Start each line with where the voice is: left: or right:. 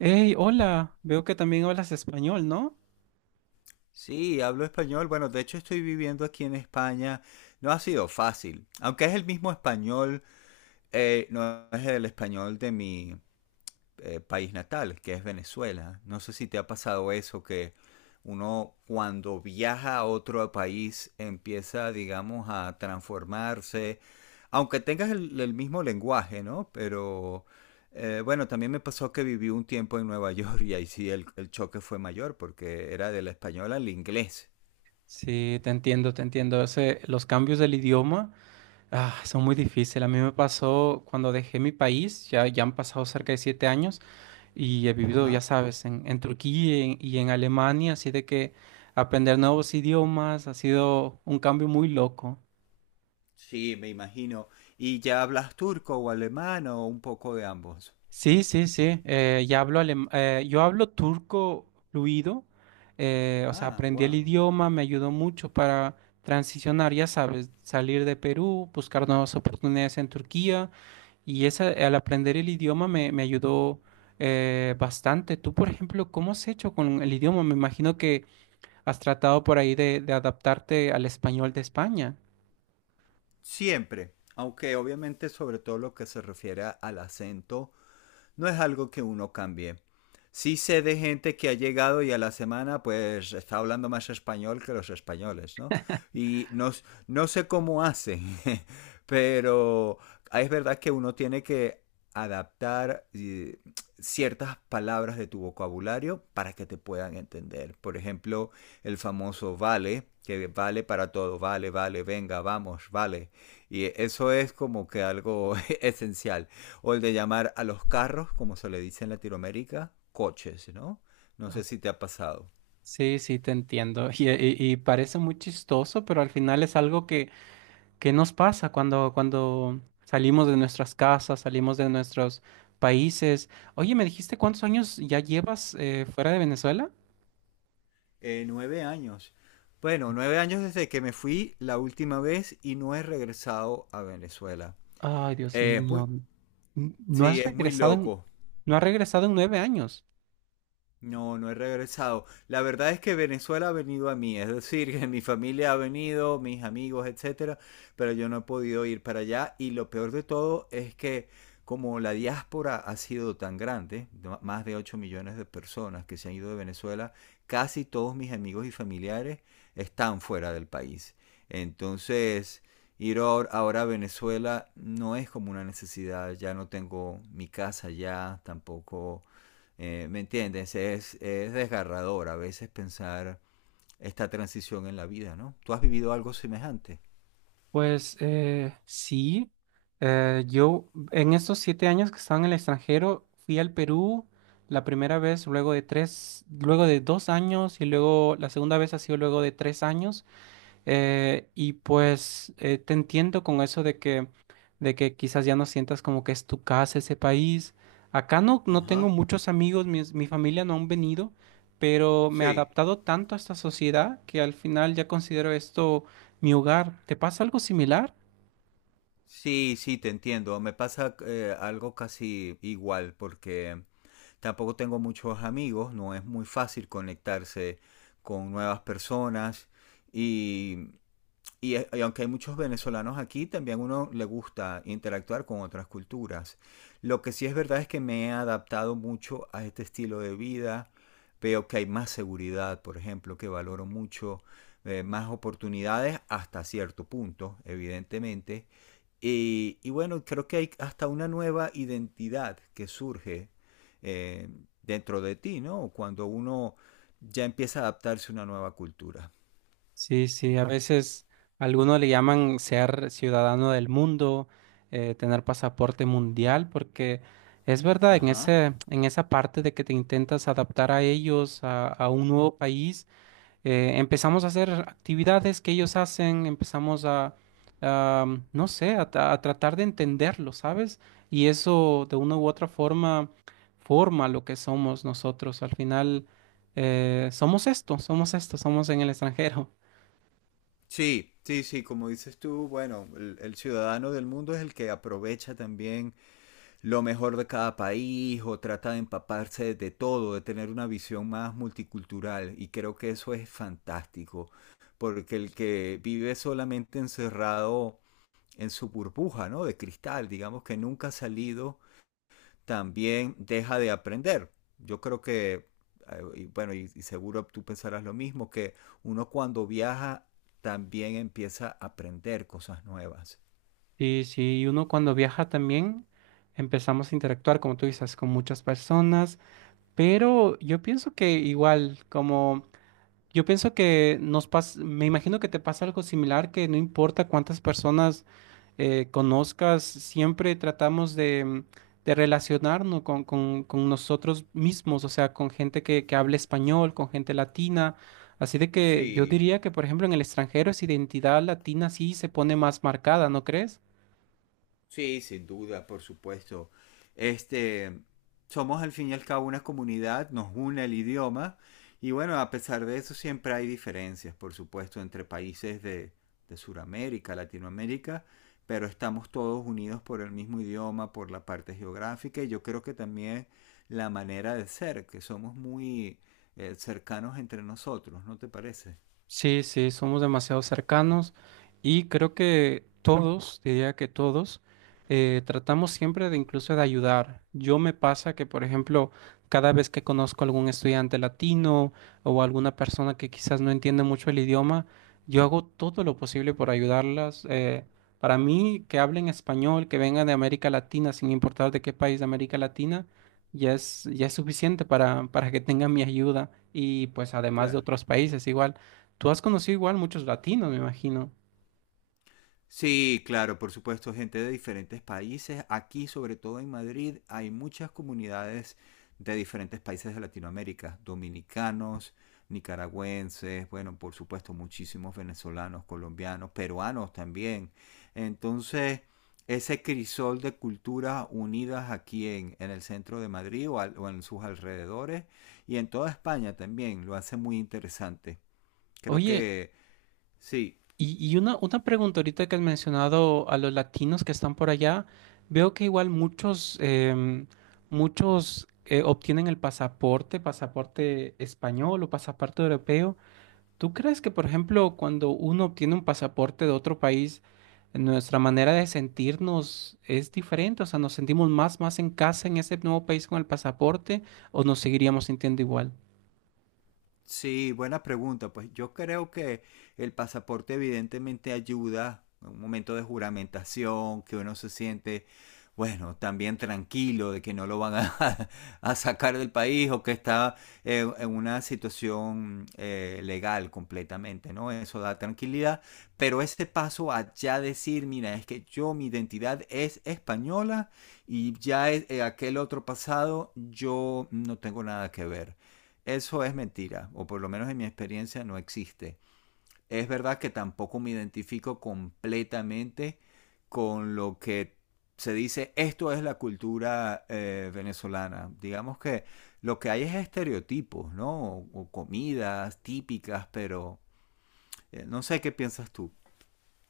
right: Hey, hola, veo que también hablas español, ¿no?
left: Sí, hablo español. Bueno, de hecho estoy viviendo aquí en España. No ha sido fácil. Aunque es el mismo español, no es el español de mi país natal, que es Venezuela. No sé si te ha pasado eso, que uno cuando viaja a otro país empieza, digamos, a transformarse. Aunque tengas el mismo lenguaje, ¿no? Pero bueno, también me pasó que viví un tiempo en Nueva York y ahí sí el choque fue mayor porque era del español al inglés.
right: Sí, te entiendo, te entiendo. Los cambios del idioma, son muy difíciles. A mí me pasó cuando dejé mi país, ya han pasado cerca de 7 años y he vivido, ya
left: Ajá.
right: sabes, en Turquía y en Alemania, así de que aprender nuevos idiomas ha sido un cambio muy loco.
left: Sí, me imagino. ¿Y ya hablas turco o alemán o un poco de ambos?
right: Sí, sí, sí. Ya yo hablo turco fluido. O sea,
left: Ah,
right: aprendí el
left: wow.
right: idioma, me ayudó mucho para transicionar, ya sabes, salir de Perú, buscar nuevas oportunidades en Turquía. Y esa, al aprender el idioma me ayudó bastante. Tú, por ejemplo, ¿cómo has hecho con el idioma? Me imagino que has tratado por ahí de adaptarte al español de España.
left: Siempre, aunque obviamente sobre todo lo que se refiere al acento no es algo que uno cambie. Sí sé de gente que ha llegado y a la semana pues está hablando más español que los españoles, ¿no? Y no, no sé cómo hacen, pero es verdad que uno tiene que adaptar ciertas palabras de tu vocabulario para que te puedan entender. Por ejemplo, el famoso vale, que vale para todo, vale, vale, venga, vamos, vale. Y eso es como que algo esencial. O el de llamar a los carros, como se le dice en Latinoamérica, coches, ¿no? No sé si te ha pasado.
right: Sí, sí, te entiendo. Y parece muy chistoso, pero al final es algo. ¿Qué nos pasa cuando salimos de nuestras casas, salimos de nuestros países? Oye, ¿me dijiste cuántos años ya llevas fuera de Venezuela?
left: 9 años. Bueno, 9 años desde que me fui la última vez y no he regresado a Venezuela.
right: Ay, Dios
left: Eh, es muy,
right: mío. ¿No
left: sí,
right: has
left: es muy
right: regresado
left: loco.
right: no has regresado en 9 años?
left: No, no he regresado. La verdad es que Venezuela ha venido a mí, es decir, que mi familia ha venido, mis amigos, etcétera, pero yo no he podido ir para allá y lo peor de todo es que como la diáspora ha sido tan grande, más de 8 millones de personas que se han ido de Venezuela, casi todos mis amigos y familiares están fuera del país. Entonces, ir ahora a Venezuela no es como una necesidad, ya no tengo mi casa allá, tampoco ¿me entiendes? Es desgarrador a veces pensar esta transición en la vida, ¿no? ¿Tú has vivido algo semejante?
right: Pues sí. Yo en estos 7 años que estaba en el extranjero fui al Perú la primera vez, luego de tres, luego de 2 años y luego la segunda vez ha sido luego de 3 años. Y pues te entiendo con eso de que quizás ya no sientas como que es tu casa ese país. Acá no tengo
left: Ajá.
right: muchos amigos, familia no han venido, pero me he
left: Sí.
right: adaptado tanto a esta sociedad que al final ya considero esto mi hogar. ¿Te pasa algo similar?
left: Sí, sí, te entiendo. Me pasa algo casi igual porque tampoco tengo muchos amigos, no es muy fácil conectarse con nuevas personas Y, Y aunque hay muchos venezolanos aquí, también uno le gusta interactuar con otras culturas. Lo que sí es verdad es que me he adaptado mucho a este estilo de vida. Veo que hay más seguridad, por ejemplo, que valoro mucho, más oportunidades hasta cierto punto, evidentemente. Y bueno, creo que hay hasta una nueva identidad que surge eh, dentro de ti, ¿no? Cuando uno ya empieza a adaptarse a una nueva cultura.
right: Sí, sí, a veces algunos le llaman ser ciudadano del mundo, tener pasaporte mundial, porque es verdad, en
left: Ajá.
right: en esa parte de que te intentas adaptar a ellos, a un nuevo país, empezamos a hacer actividades que ellos hacen, empezamos a, no sé, a tratar de entenderlo, ¿sabes? Y eso de una u otra forma forma lo que somos nosotros. Al final, somos esto, somos esto, somos en el extranjero.
left: Sí, sí, sí, como dices tú, bueno, el ciudadano del mundo es el que aprovecha también lo mejor de cada país o trata de empaparse de todo, de tener una visión más multicultural y creo que eso es fantástico, porque el que vive solamente encerrado en su burbuja, ¿no? De cristal, digamos que nunca ha salido también deja de aprender. Yo creo que, y bueno, y seguro tú pensarás lo mismo, que uno cuando viaja también empieza a aprender cosas nuevas.
right: Sí, sí, y uno cuando viaja también empezamos a interactuar, como tú dices, con muchas personas, pero yo pienso que igual, como yo pienso que nos pasa, me imagino que te pasa algo similar, que no importa cuántas personas conozcas, siempre tratamos de relacionarnos con nosotros mismos, o sea, con gente que hable español, con gente latina. Así de que yo
left: Sí,
right: diría que, por ejemplo, en el extranjero esa identidad latina sí se pone más marcada, ¿no crees?
left: sí, sin duda, por supuesto. Este, somos al fin y al cabo una comunidad, nos une el idioma y bueno, a pesar de eso siempre hay diferencias, por supuesto, entre países de Sudamérica, Latinoamérica, pero estamos todos unidos por el mismo idioma, por la parte geográfica y yo creo que también la manera de ser, que somos muy cercanos entre nosotros, ¿no te parece?
right: Sí, sí, somos demasiado cercanos y creo que todos, diría que todos, tratamos siempre de incluso de ayudar. Yo me pasa que, por ejemplo, cada vez que conozco algún estudiante latino o alguna persona que quizás no entiende mucho el idioma, yo hago todo lo posible por ayudarlas. Para mí, que hablen español, que vengan de América Latina, sin importar de qué país de América Latina, ya es suficiente para que tengan mi ayuda y pues además de
left: Claro.
right: otros países igual. Tú has conocido igual muchos latinos, me imagino.
left: Sí, claro, por supuesto, gente de diferentes países. Aquí, sobre todo en Madrid, hay muchas comunidades de diferentes países de Latinoamérica, dominicanos, nicaragüenses, bueno, por supuesto, muchísimos venezolanos, colombianos, peruanos también. Entonces, ese crisol de culturas unidas aquí en el centro de Madrid o en sus alrededores y en toda España también lo hace muy interesante. Creo
right: Oye,
left: que sí.
right: y una pregunta ahorita que has mencionado a los latinos que están por allá, veo que igual muchos, muchos obtienen el pasaporte, pasaporte español o pasaporte europeo. ¿Tú crees que, por ejemplo, cuando uno obtiene un pasaporte de otro país, nuestra manera de sentirnos es diferente? O sea, ¿nos sentimos más en casa en ese nuevo país con el pasaporte o nos seguiríamos sintiendo igual?
left: Sí, buena pregunta. Pues yo creo que el pasaporte evidentemente ayuda en un momento de juramentación, que uno se siente, bueno, también tranquilo de que no lo van a, a sacar del país o que está en una situación legal completamente, ¿no? Eso da tranquilidad. Pero ese paso a ya decir, mira, es que yo, mi identidad es española y ya aquel otro pasado, yo no tengo nada que ver. Eso es mentira, o por lo menos en mi experiencia no existe. Es verdad que tampoco me identifico completamente con lo que se dice, esto es la cultura venezolana. Digamos que lo que hay es estereotipos, ¿no? O comidas típicas, pero no sé qué piensas tú.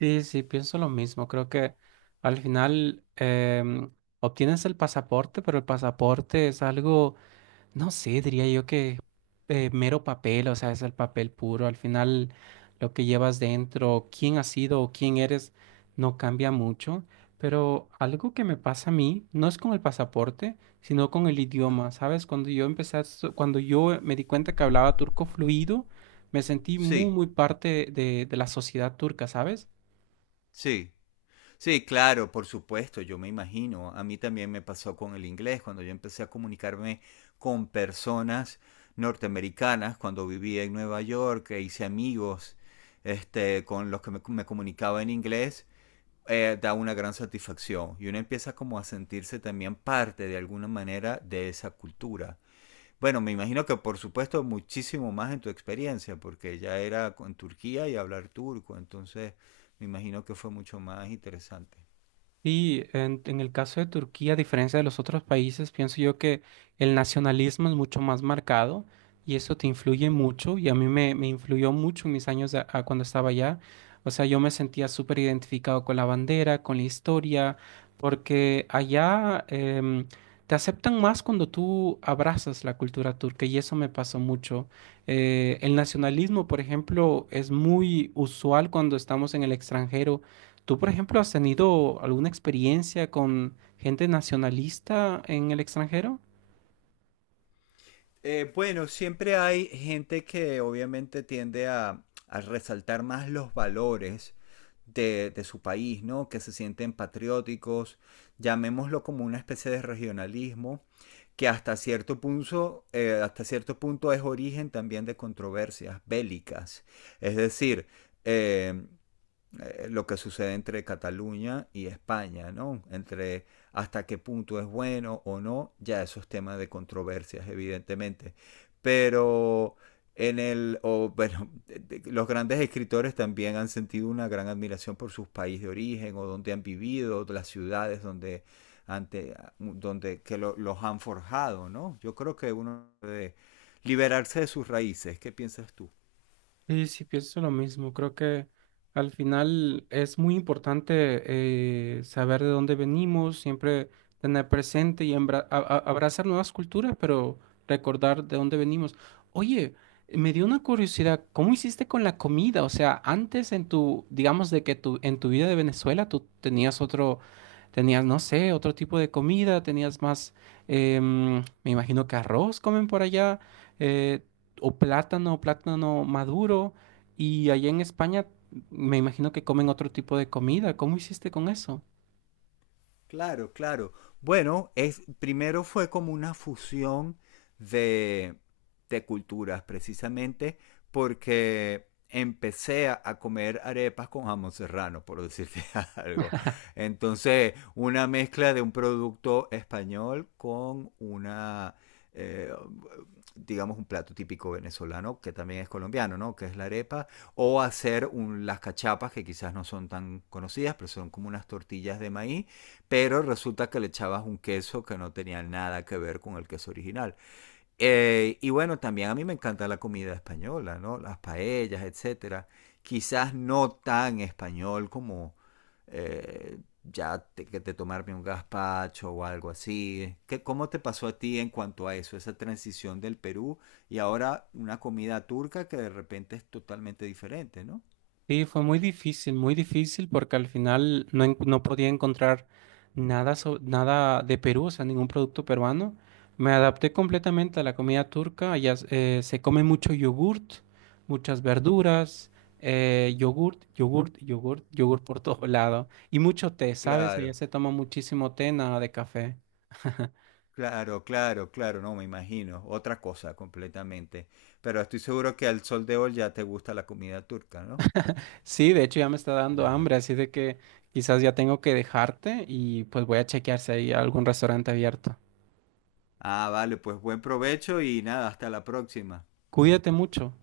right: Sí, sí, pienso lo mismo. Creo que al final em, obtienes el pasaporte, pero el pasaporte es algo, no sé, diría yo que mero papel, o sea, es el papel puro. Al final lo que llevas dentro, quién has sido o quién eres, no cambia mucho. Pero algo que me pasa a mí no es con el pasaporte, sino con el
left: Ah.
right: idioma. ¿Sabes? Cuando yo empecé, a estu- Cuando yo me di cuenta que hablaba turco fluido, me sentí muy,
left: Sí,
right: muy parte de la sociedad turca, ¿sabes?
left: sí, sí, claro, por supuesto, yo me imagino. A mí también me pasó con el inglés, cuando yo empecé a comunicarme con personas norteamericanas, cuando vivía en Nueva York, e hice amigos este, con los que me comunicaba en inglés, da una gran satisfacción y uno empieza como a sentirse también parte de alguna manera de esa cultura. Bueno, me imagino que por supuesto muchísimo más en tu experiencia, porque ya era en Turquía y hablar turco, entonces me imagino que fue mucho más interesante.
right: Y en el caso de Turquía, a diferencia de los otros países, pienso yo que el nacionalismo es mucho más marcado y eso te influye
left: Ujú.
right: mucho y a mí me influyó mucho en mis años de- a cuando estaba allá. O sea, yo me sentía súper identificado con la bandera, con la historia, porque allá te aceptan más cuando tú abrazas la cultura turca y eso me pasó mucho. El nacionalismo, por ejemplo, es muy usual cuando estamos en el extranjero. ¿Tú, por ejemplo, has tenido alguna experiencia con gente nacionalista en el extranjero?
left: Bueno, siempre hay gente que obviamente tiende a resaltar más los valores de su país, ¿no? Que se sienten patrióticos, llamémoslo como una especie de regionalismo, que hasta cierto punto es origen también de controversias bélicas. Es decir, eh, lo que sucede entre Cataluña y España, ¿no? Entre hasta qué punto es bueno o no, ya esos temas de controversias, evidentemente. Pero o, bueno, los grandes escritores también han sentido una gran admiración por sus países de origen o donde han vivido, las ciudades ante, donde que los han forjado, ¿no? Yo creo que uno debe liberarse de sus raíces. ¿Qué piensas tú?
right: Sí, sí, pienso lo mismo. Creo que al final es muy importante saber de dónde venimos, siempre tener presente y abrazar nuevas culturas, pero recordar de dónde venimos. Oye, me dio una curiosidad, ¿cómo hiciste con la comida? O sea, antes en tu, digamos, en tu vida de Venezuela tú tenías otro, tenías, no sé, otro tipo de comida, tenías más, me imagino que arroz comen por allá. eh, o plátano, plátano maduro. Y allá en España me imagino que comen otro tipo de comida. ¿Cómo hiciste con eso?
left: Claro, claro. Bueno, primero fue como una fusión de, de culturas, precisamente porque empecé a comer arepas con jamón serrano, por decirte algo. Entonces, una mezcla de un producto español con una, eh, digamos, un plato típico venezolano, que también es colombiano, ¿no? Que es la arepa, o hacer las cachapas, que quizás no son tan conocidas, pero son como unas tortillas de maíz pero resulta que le echabas un queso que no tenía nada que ver con el queso original. Y bueno, también a mí me encanta la comida española, ¿no? Las paellas, etcétera. Quizás no tan español como eh, que te tomarme un gazpacho o algo así. ¿Cómo te pasó a ti en cuanto a eso, esa transición del Perú y ahora una comida turca que de repente es totalmente diferente, ¿no?
right: Sí, fue muy difícil porque al final no podía encontrar nada, nada de Perú, o sea, ningún producto peruano. Me adapté completamente a la comida turca. Allá se come mucho yogurt, muchas verduras, yogurt, yogurt, yogurt, yogurt por todo lado. Y mucho té, ¿sabes? Allá
left: Claro.
right: se toma muchísimo té, nada de café.
left: Claro, claro, claro, no me imagino, otra cosa completamente. Pero estoy seguro que al sol de hoy ya te gusta la comida turca, ¿no?
right: Sí, de hecho ya me está dando
left: Ajá.
right: hambre, así de que quizás ya tengo que dejarte y pues voy a chequear si hay algún restaurante abierto.
left: Ah, vale, pues buen provecho y nada, hasta la próxima.
right: Cuídate mucho.